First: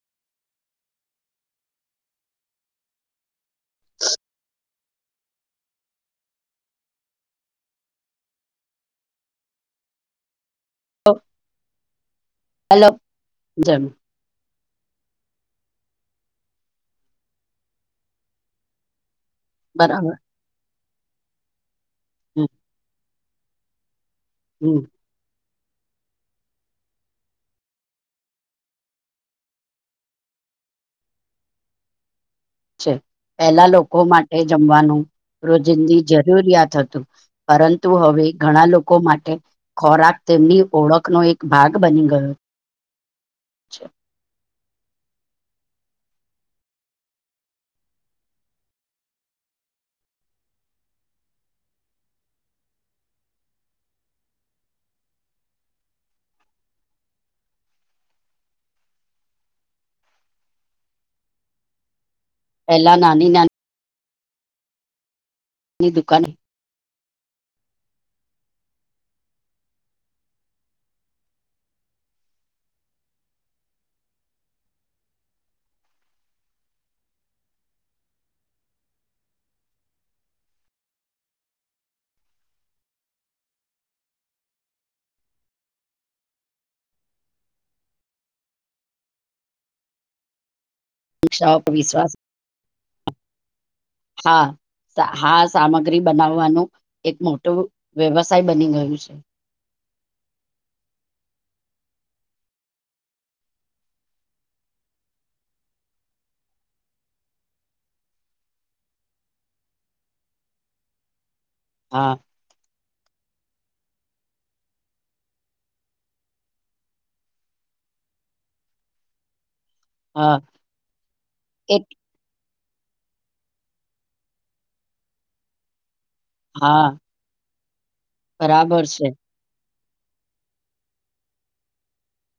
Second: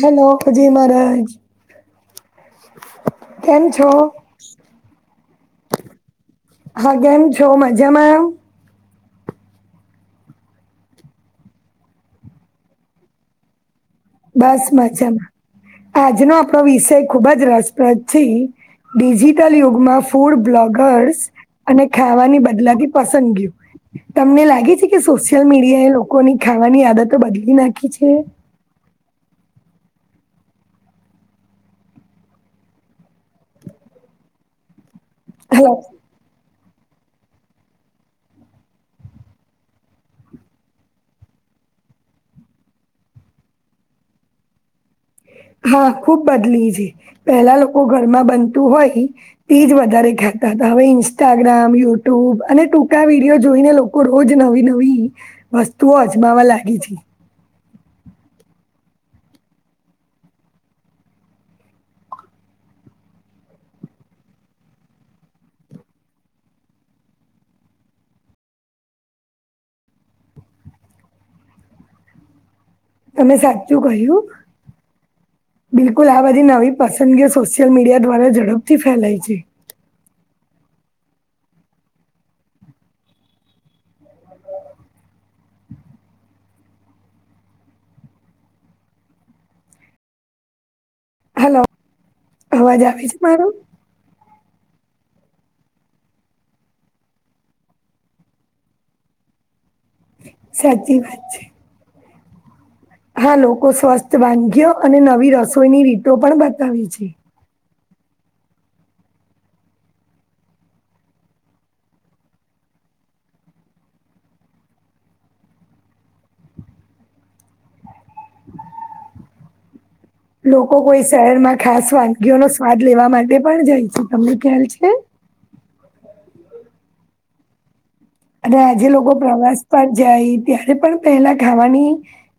Hello જય મહારાજ કેમ છો હા કેમ છો મજામાં [inaudible] હલો જમ બસ મજામાં આજનો આપણો વિષય ખુબ જ રસપ્રદથી [unintelligible] ટલ યુગમાં બરાબર ફૂડ બ્લોગર્સ અને ખાવાની હમ બદલાતી પસંદગીઓ તમને લાગે હમ છે કે સોશિયલ મી [unintelligible] લોકોની ખાવાની આદતો બદલી નાખી છે છે પહેલા લોકો માટે જમવાનું હલો રોજિંદી જરૂરિયાત હ તુ પરંતુ હવે ઘણા લોકો માટે ખોરાક તેમની ઓળખનો એક ભાગ બ બની ગયો છે [inaudible] હા ખુબ [unintelligible] પેલા લોકો ઘરમાં બનતું હોય તેજ વધારે ખાતા હવે ઇન્સ્ટાગ્રામ યુટ્યુબ અને ટૂંકા વિડીયો જોઈને લોકો રોજ નવી નવી વસ્તુઓ [unintelligible] લાગી થી પેલા નાની નાની ની દુકાન તમે સાચું કહ્યું બિલકુલ આ બધી નવી પસંદગી સોશિયલ મીડિયા દ્વારા ઝડપથી ફેલાય છે [inaudible] [inaudible] વિશ્વાસ- એજ મારો હા હા સામગ્રી બનાવવાનું એક મોટો વ્યવસાય બની ગયું છે [inaudible] સાચી વાત છે હા લોકો સ્વસ્થ વાનગીયો અને નવી રસોઈની રીતો પણ બતાવી છે હા હા લોકો કોઈ શહેર માં એક ખાસ વાનગીઓ ન સ્વાદ લેવા માટે પણ જાય છેું તમને ખ્યાલ છે હા અને બરાબર આજે છે લોકો પ્રવાસ પન જાય ત્યારે પણ પહેલા ખાવાની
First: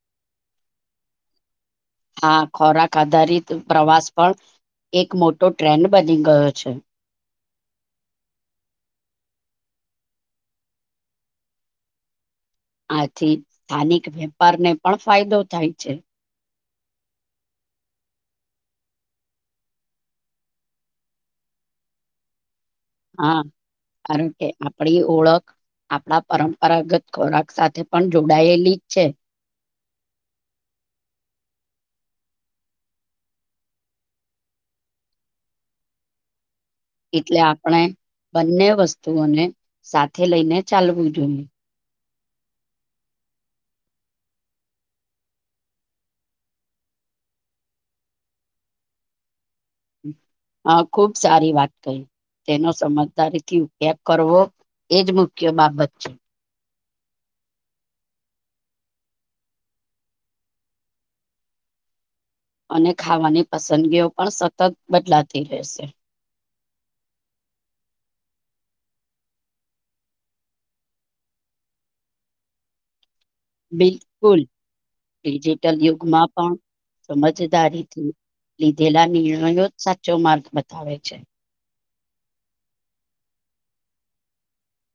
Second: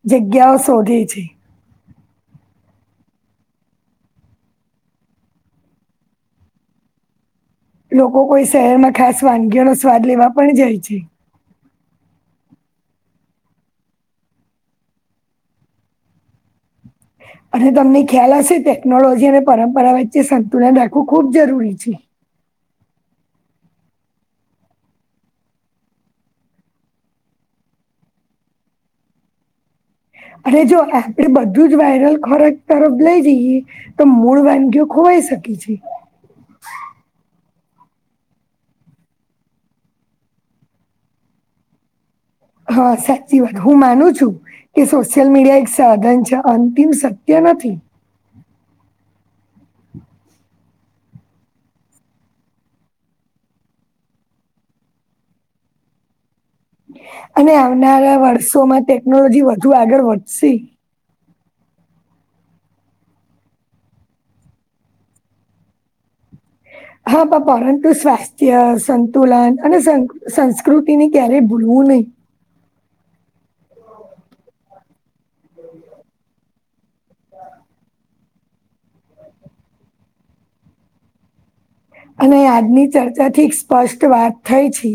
જગ્યાઓ શોધે છે હા ખોરાક આધારિત પ્રવાસ પણ એક મોટો ટ્રેન્ડ બની ગયો છે લોકો કોઈ શહેરમાં ખાસ વાનગીઓ નો સ્વાદ લેવા પણ જાય છે આથી સ્થાનિક વેપારને પણ ફાયદો થાય છે [inaudible] અને તમને ખ્યાલ હશે ટેકનોલોજી અને પરંપરા વચ્ચે સંતુલન રાખવું ખૂબ જરૂરી છે હા કારણ કે આપણી ઓળખ આપણા પરંપરાગત ખોરાક સાથે પણ જોડાયેલી જ છે અને જો આપડે બધું જ વાયરલ ખોરાક તરફ લઈ જઈએ તો મૂળ વાનગી ખોવા શકી છે એટલે આપણે બંને વસ્તુઓને સાથે લઈને ચાલવું જોઈએ હા સાચી વાત હું માનું છું કે સોશિયલ મીડિયા એક સાધન છે અંતિમ સત્ય નથી હા ખુબ સારી વાત કહી તેનો સમજદારીથી, ઉપયોગ કરવો એજ મુખ્ય બાબત છે. અને આવનારા વર્ષોમાં ટેકનોલોજી, વધુ આગળ વધશે અને ખાવાની, પસંદગીઓ પણ સતત બદલાતી રહેશે. હા, બાપા પરંતુ સ્વાસ્થ્ય સંતુલન અને સંસ્કૃતિની ક્યારેય ભૂલ મૂને બિલકુલ, ડિજિટલ યુગમાં પણ સમજદારીથી, લીધેલા નિર્ણયો જ સાચો માર્ગ બતાવે છે. અને આજની ચર્ચા થી એક સ્પષ્ટ વાત થઈ છે,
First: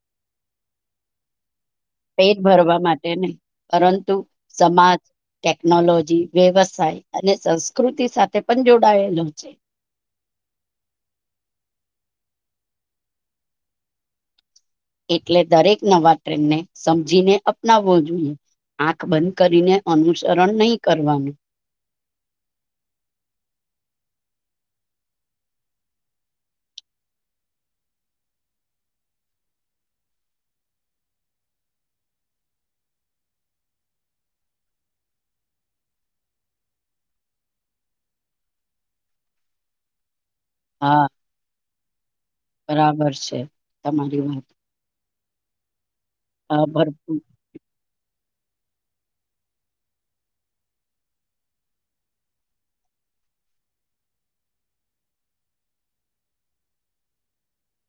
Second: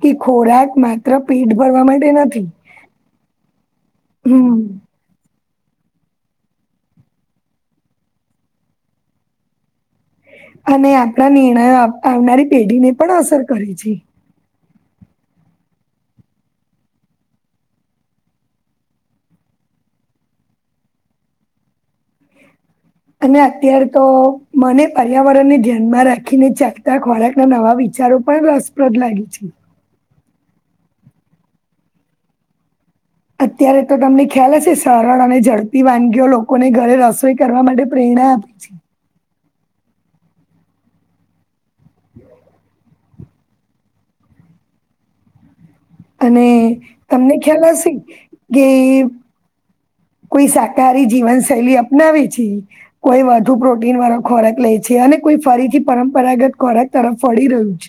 કે ખોરાક માત્ર પેટ ભરવા માટે પેટ નથી ભરવા માટે નહી, પરંતુ હમ. સમાજ ટેકનોલોજી, વ્યવસાય અને સંસ્કૃતિ સાથે પણ જોડાયેલો છે. અને આપણા નિર્ણયો, આવનારી પેઢીને પણ અસર કરે છે. એટલે દરેક, નવા ટ્રેનને સમજીને અપનાવવો જોઈએ આંખ બધ, કરીને અનુસરણ નહી કરવાનુ અને અત્યારે, તો મને પર્યાવરણને ધ્યાનમાં રાખીને ચખતા ખોરાક ના નવા વિચ બચારું પણ રસપ્રદ લાગે છે. અત્યારે, તો તમને ખ્યાલ હશે સરળ અને ઝડપ વાનગીઓ લોકોને ઘરે રસોઈ કરવા માટે પ્રે ના પ હા હ બરાબર છે, તમારી વાત અને હા ભરપૂર તમને ખ્યાલ હશે, કે કોઈ શાકાહારી જીવન શૈલી અપનાવે છે, કોઈ વધુ પ્રોટીન વાળો ખોરાક લે છે, અને કો ફરીથી, પરંપરાગત ખોરાક તરફ ફળી રહ્યું છે.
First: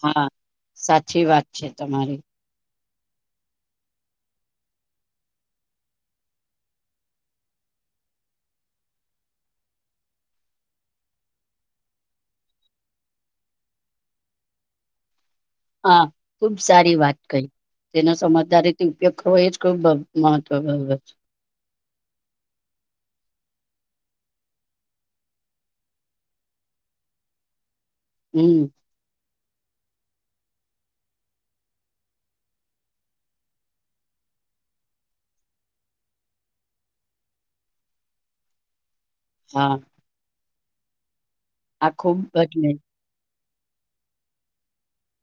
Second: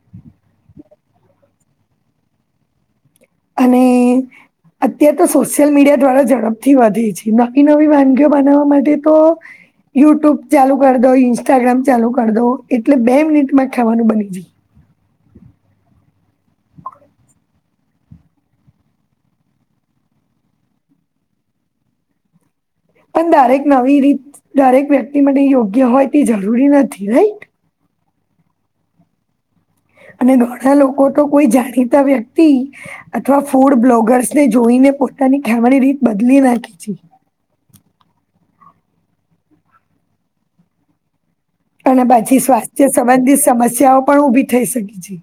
હા, સાચી વાત છે. તમારી અને અત્યારે, તો સોશિયલ મીડિયા દ્વારા ઝડપથી વધે છે, નવી નવી વાનગીઓ બનાવવા માટે તો યુટ્યુબ ચાલુ કરી દો ઇન્સ્ટાગ્રામ ચાલુ કરી દો, એટલે બે મિનિટમા ખાવાનુ બની જય હા, ખુબ સારી વાત કહી તેનો સમજદારીથી, ઉપયોગ કરવો એ જ ખુબ મહત્વ છે. પણ દરેક નવી રીત દરેક વ્યક્તિ માટે યોગ્ય હોય તે જરૂરી નથી, રાઈટ એ અને ઘણા લોકો તો કોઈ જાણીતા વ્યક્તિ અથવા ફૂડ બ્લોગર્સને જોઈને પોતાની ખામણી, રીત બદલી નાખી છે. હા આ અને ખુબ બાછી, બદલે સ્વાસ્થ્ય સંબંધિત સમસ્યાઓ પણ ઉભી થઈ શકી છે.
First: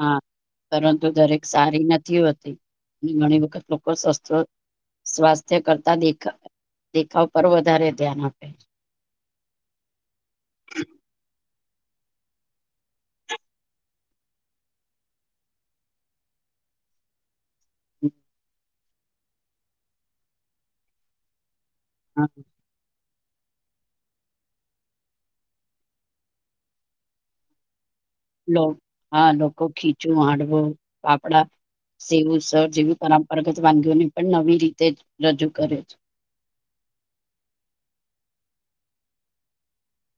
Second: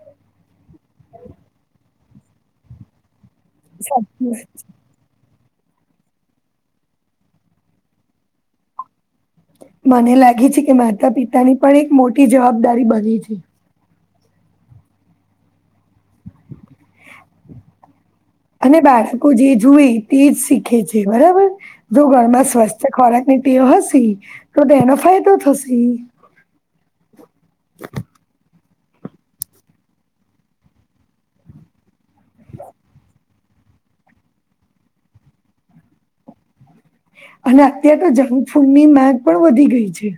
હા, પરંતુ દરેક સારી નથી હોતી, ઘણી સાચી સ્વસ્થ વાત છે. સ્સ્થ કરતા દેખ દેખાવ પર, વધારે ધ્યાન આપે મને લાગે છે, કે માતા પિતાની પણ એક મોટી જવાબદારી બની છે. હમ્મ અને બાળકો જે જુએ તે જ શીખે છે, બરાબર જો હા ઘરમાં સ્વસ્થ ખોરાય તેઓ હસી, તો તે એનો ફાયદો થશે હા, લોકો ખીચું હાડવું પાાપડા સેવુંસર જેવી પરંપરાગત વાનગીઓને પણ નવી રીતે રજૂ કરે છે. [inaudible] અને અત્યારે તો જંગફૂડની માંગ પણ વધી ગઈ છે.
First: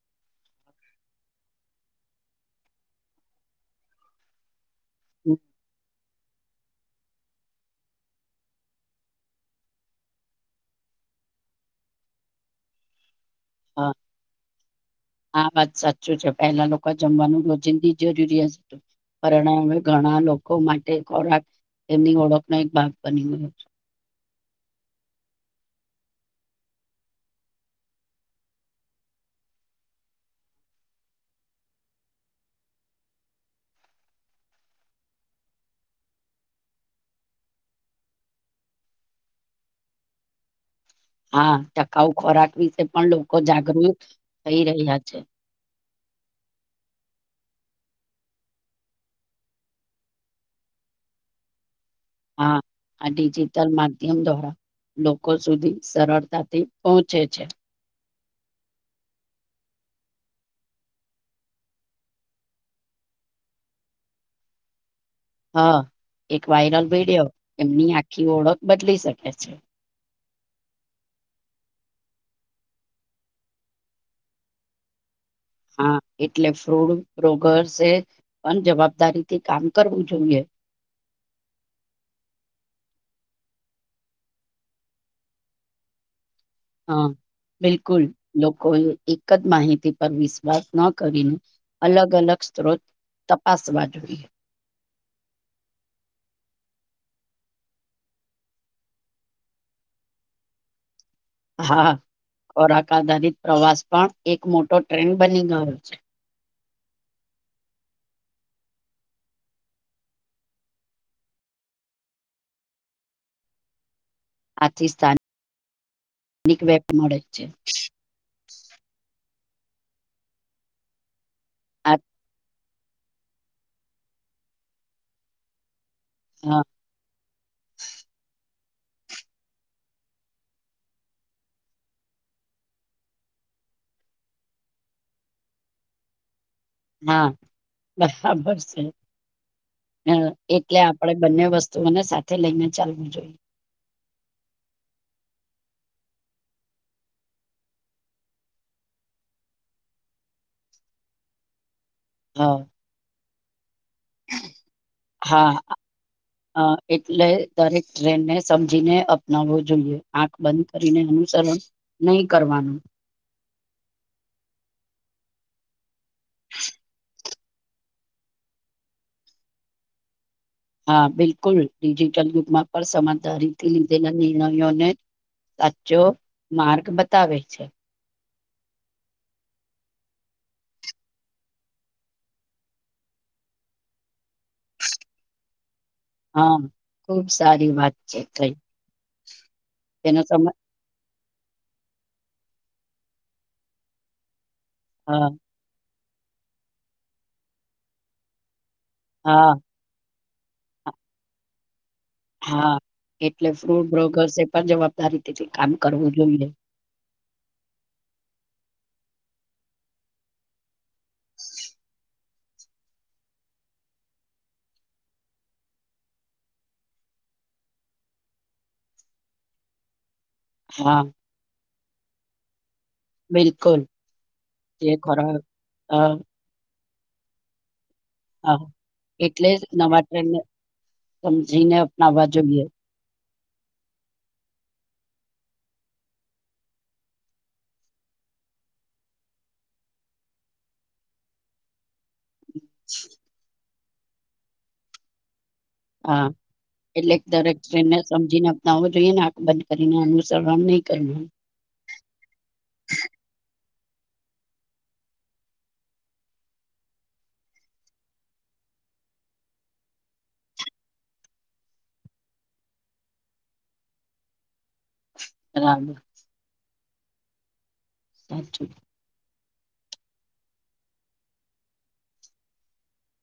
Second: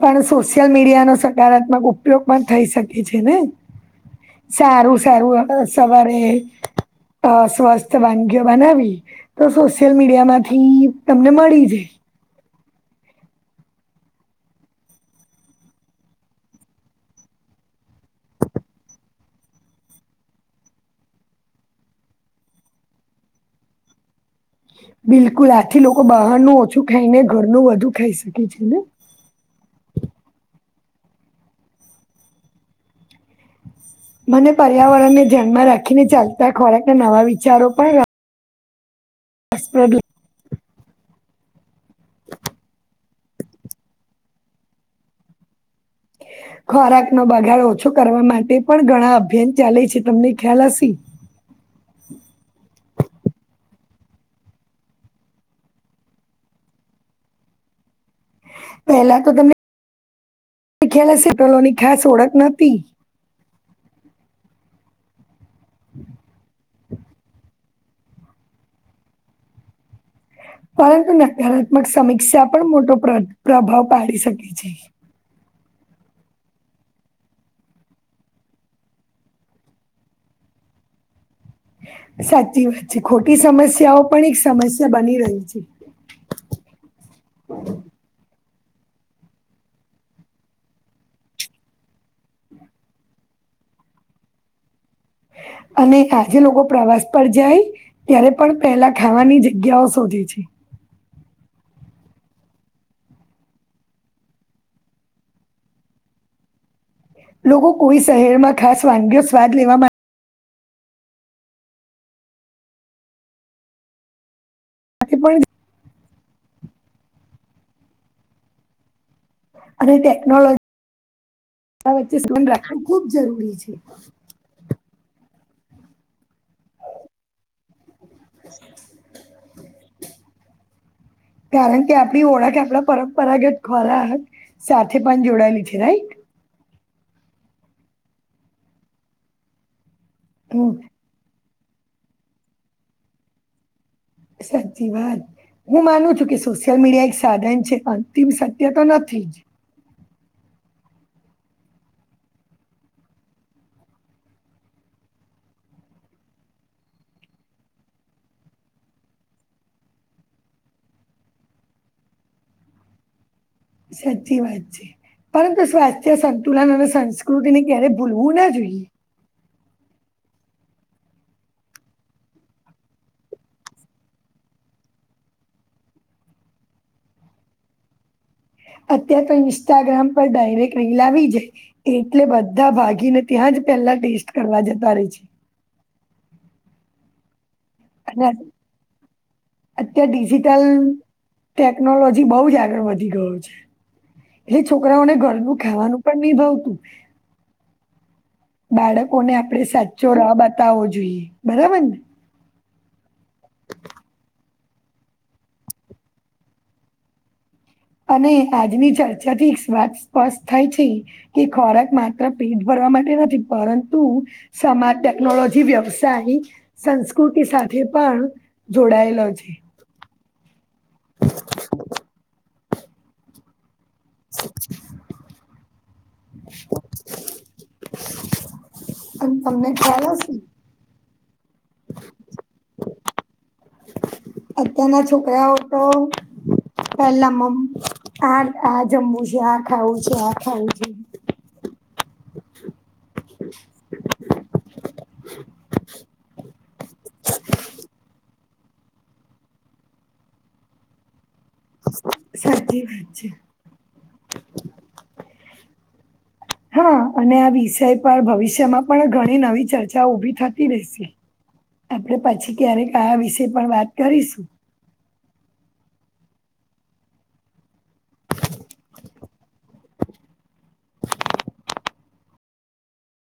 પણ સોશિયલ મીડિયા નો સકારાત્મક ઉપયોગ પણ થઈ શકે છે ને. સારું સારું હવે સવારે [inaudible] સ્વસ્થ વાનગીઓ બનાવી તો સોશિયલ મીડિયામાંથી તમને મળી જાય. હા. હા વાત સાચું છે પહેલા લોકા જમવાનું રોજિંદી જરૂરિયાસ પરણમે ઘણા લોકો માટે ખોરાક એમની ઓળખનો એક ભાગ બની ગયો છે. બિલકુલ આથી લોકો બહારનું ઓછું ખાઈને ઘરનું વધુ ખાઈ શકે છે ને. [inaudible] મને પર્યાવરણને ધ્યાનમાં રાખીને ચાલતા ખોરાક ના નવા વિચારો પણ અસપેદી હા ટકાઉ ખોરાક વિશે પણ લોકો જાગૃત થઈ રહ્યા છે. [inaudible] ખોરાક નો બગાડો ઓછો કરવા માટે પણ ઘણા અભિયાન ચાલે છે તમને ખ્યાલ હસી. [inaudible] હા આ ડિજીિટલ માધ્યમ દ્વ લોકો સુધી સરળતાથી પહોંચે છે. પેલા તો તમે શીખેલા સેટલોની ખાસ ઓળખ નતી. હા એક વાયરલ વિડિયો એમની આખી ઓળખ બદલી શકે છે. [inaudible] પરંતુ નકારાત્મક સમીક્ષા પણ મોટો પ્ર પ્રભાવ પાડી શકે છે. હા. [inaudible] સાચી વાત છે ખોટી સમસ્યાઓ પણ એક સમસ્યા બની રહી છે. હા બિલકુલ. લોકોએ એક જ માહિતી પર વિશ્વાસ ન કરીને અલગ અલગ સ્ત્રોત તપાસવા જોઈએ. અને આજે લોકો પ્રવાસ પર જાય ત્યારે પણ પહેલા ખાવાની જગ્યાઓ શોધે છે. અ હા. ખોરાક આધારિત પ્રવાસ પણ એક મોટો ટ્રેન્ડ બની ગયો છે. લોકો કોઈ શહેર માં ખાસ વાનગી સ્વાદ લેવા માં આથી માટે પણ જાય. સ્થાનિક વેપ મળે છે. અરે ટેકનોલોજ આ વચ્ચે [unintelligible] ખુબ જરૂરી છે. હા. કારણ કે આપણી ઓળખ આપલા પરંપરાગત ખોરાહ. સાથે પણ જોડાયેલી છે રાઈટ. હા બરાબર છે હ એટલે આપડે બંને વસ્ત મને સાથે લઈને ચાલવું જોઈએ. સાચી વાત. હું માનું છું કે સોશિયલ મીડિયા એક સાધન છે અંતિમ સત્ય તો નથી જ. હા. હા આ. અ એટલે દરેક ટ્રેનને સમજીને અપનાવવો જોઈએ આંખ બંધ કરીને. અનુસરણ નહી કરવાનું. સાચી વાત છે પરંતુ સ્વાસ્થ્ય સંતુલન અને સંસ્ તેને ક્યારે ભૂલવું ના જોઈએ. હા બિલકુલ ડિજિટલ યુગમાં પણ સમજદારીથી લીધેલા નિર્ણયોને સાચો માર્ગ બતાવે છે. અત્યારે તો ઇન્સ્ટાગ્રામ પર ડાયરેક્ટ રીલ લાવી જાય એટલે બધા ભાગીને ત્યા પેલા ટેસ્ટ કરવા જતા રેય છે. હા ખુબ સારી વાત છે અને કઈ અત્યારે એનો સમ ડિજિટલ ટેકનોલોજી બઉ જ આગળ વધી ગયો છે એટલે છોકરાઓને હા ઘરનું ખાવાનું પણ નિ ભાવતું બાળકોને હા આપણેે સાચું તો રાહ બતાવો જોઈએ બરાબર ને. હા એટલે ફ્રૂટ બ્રોગર્સ એ પણ જવાબદારી થી કામ કરવું જોઈએ. [inaudible] અને આજની ચર્ચા થી એક વાત સ્પષ્ટ થાય છે કે ખોરાક માત્ર પેટ ભરવા માટે નથી પરંતુ સમાજ, ટેકનોલોજી, વ્યવસાય, સંસ્કૃતિ સાથે પણ જોડાયેલો હોય છે. હા. બિલકુલ જે ખોરાક અ હા અને એટલે જ તમને નવા ખ્યાલ ટ્રેન્ડ હશે ને સમજીને અપનાવવા જોઈએ. અત્યારના છોકરાઓ તો પેલા મમ આ આ જમવું છે, આ ખાવું છે, આ ખાવું છે. [inaudible] [inaudible] [inaudible] હા નાવા જોઈએ નાખ બંધ કરીને અનુસરણ બંધ ની કરી દેવાનું. સાચી વાત છે. હા અને આ વિષય પર ભવિષ્યમાં પણ ઘણી નવી ચર્ચાઓ ઉભી થતી રેહશે. આપણે પછી ક્યારેક આ વિષય પર વાત કરીશું. રાબ સાચૂ.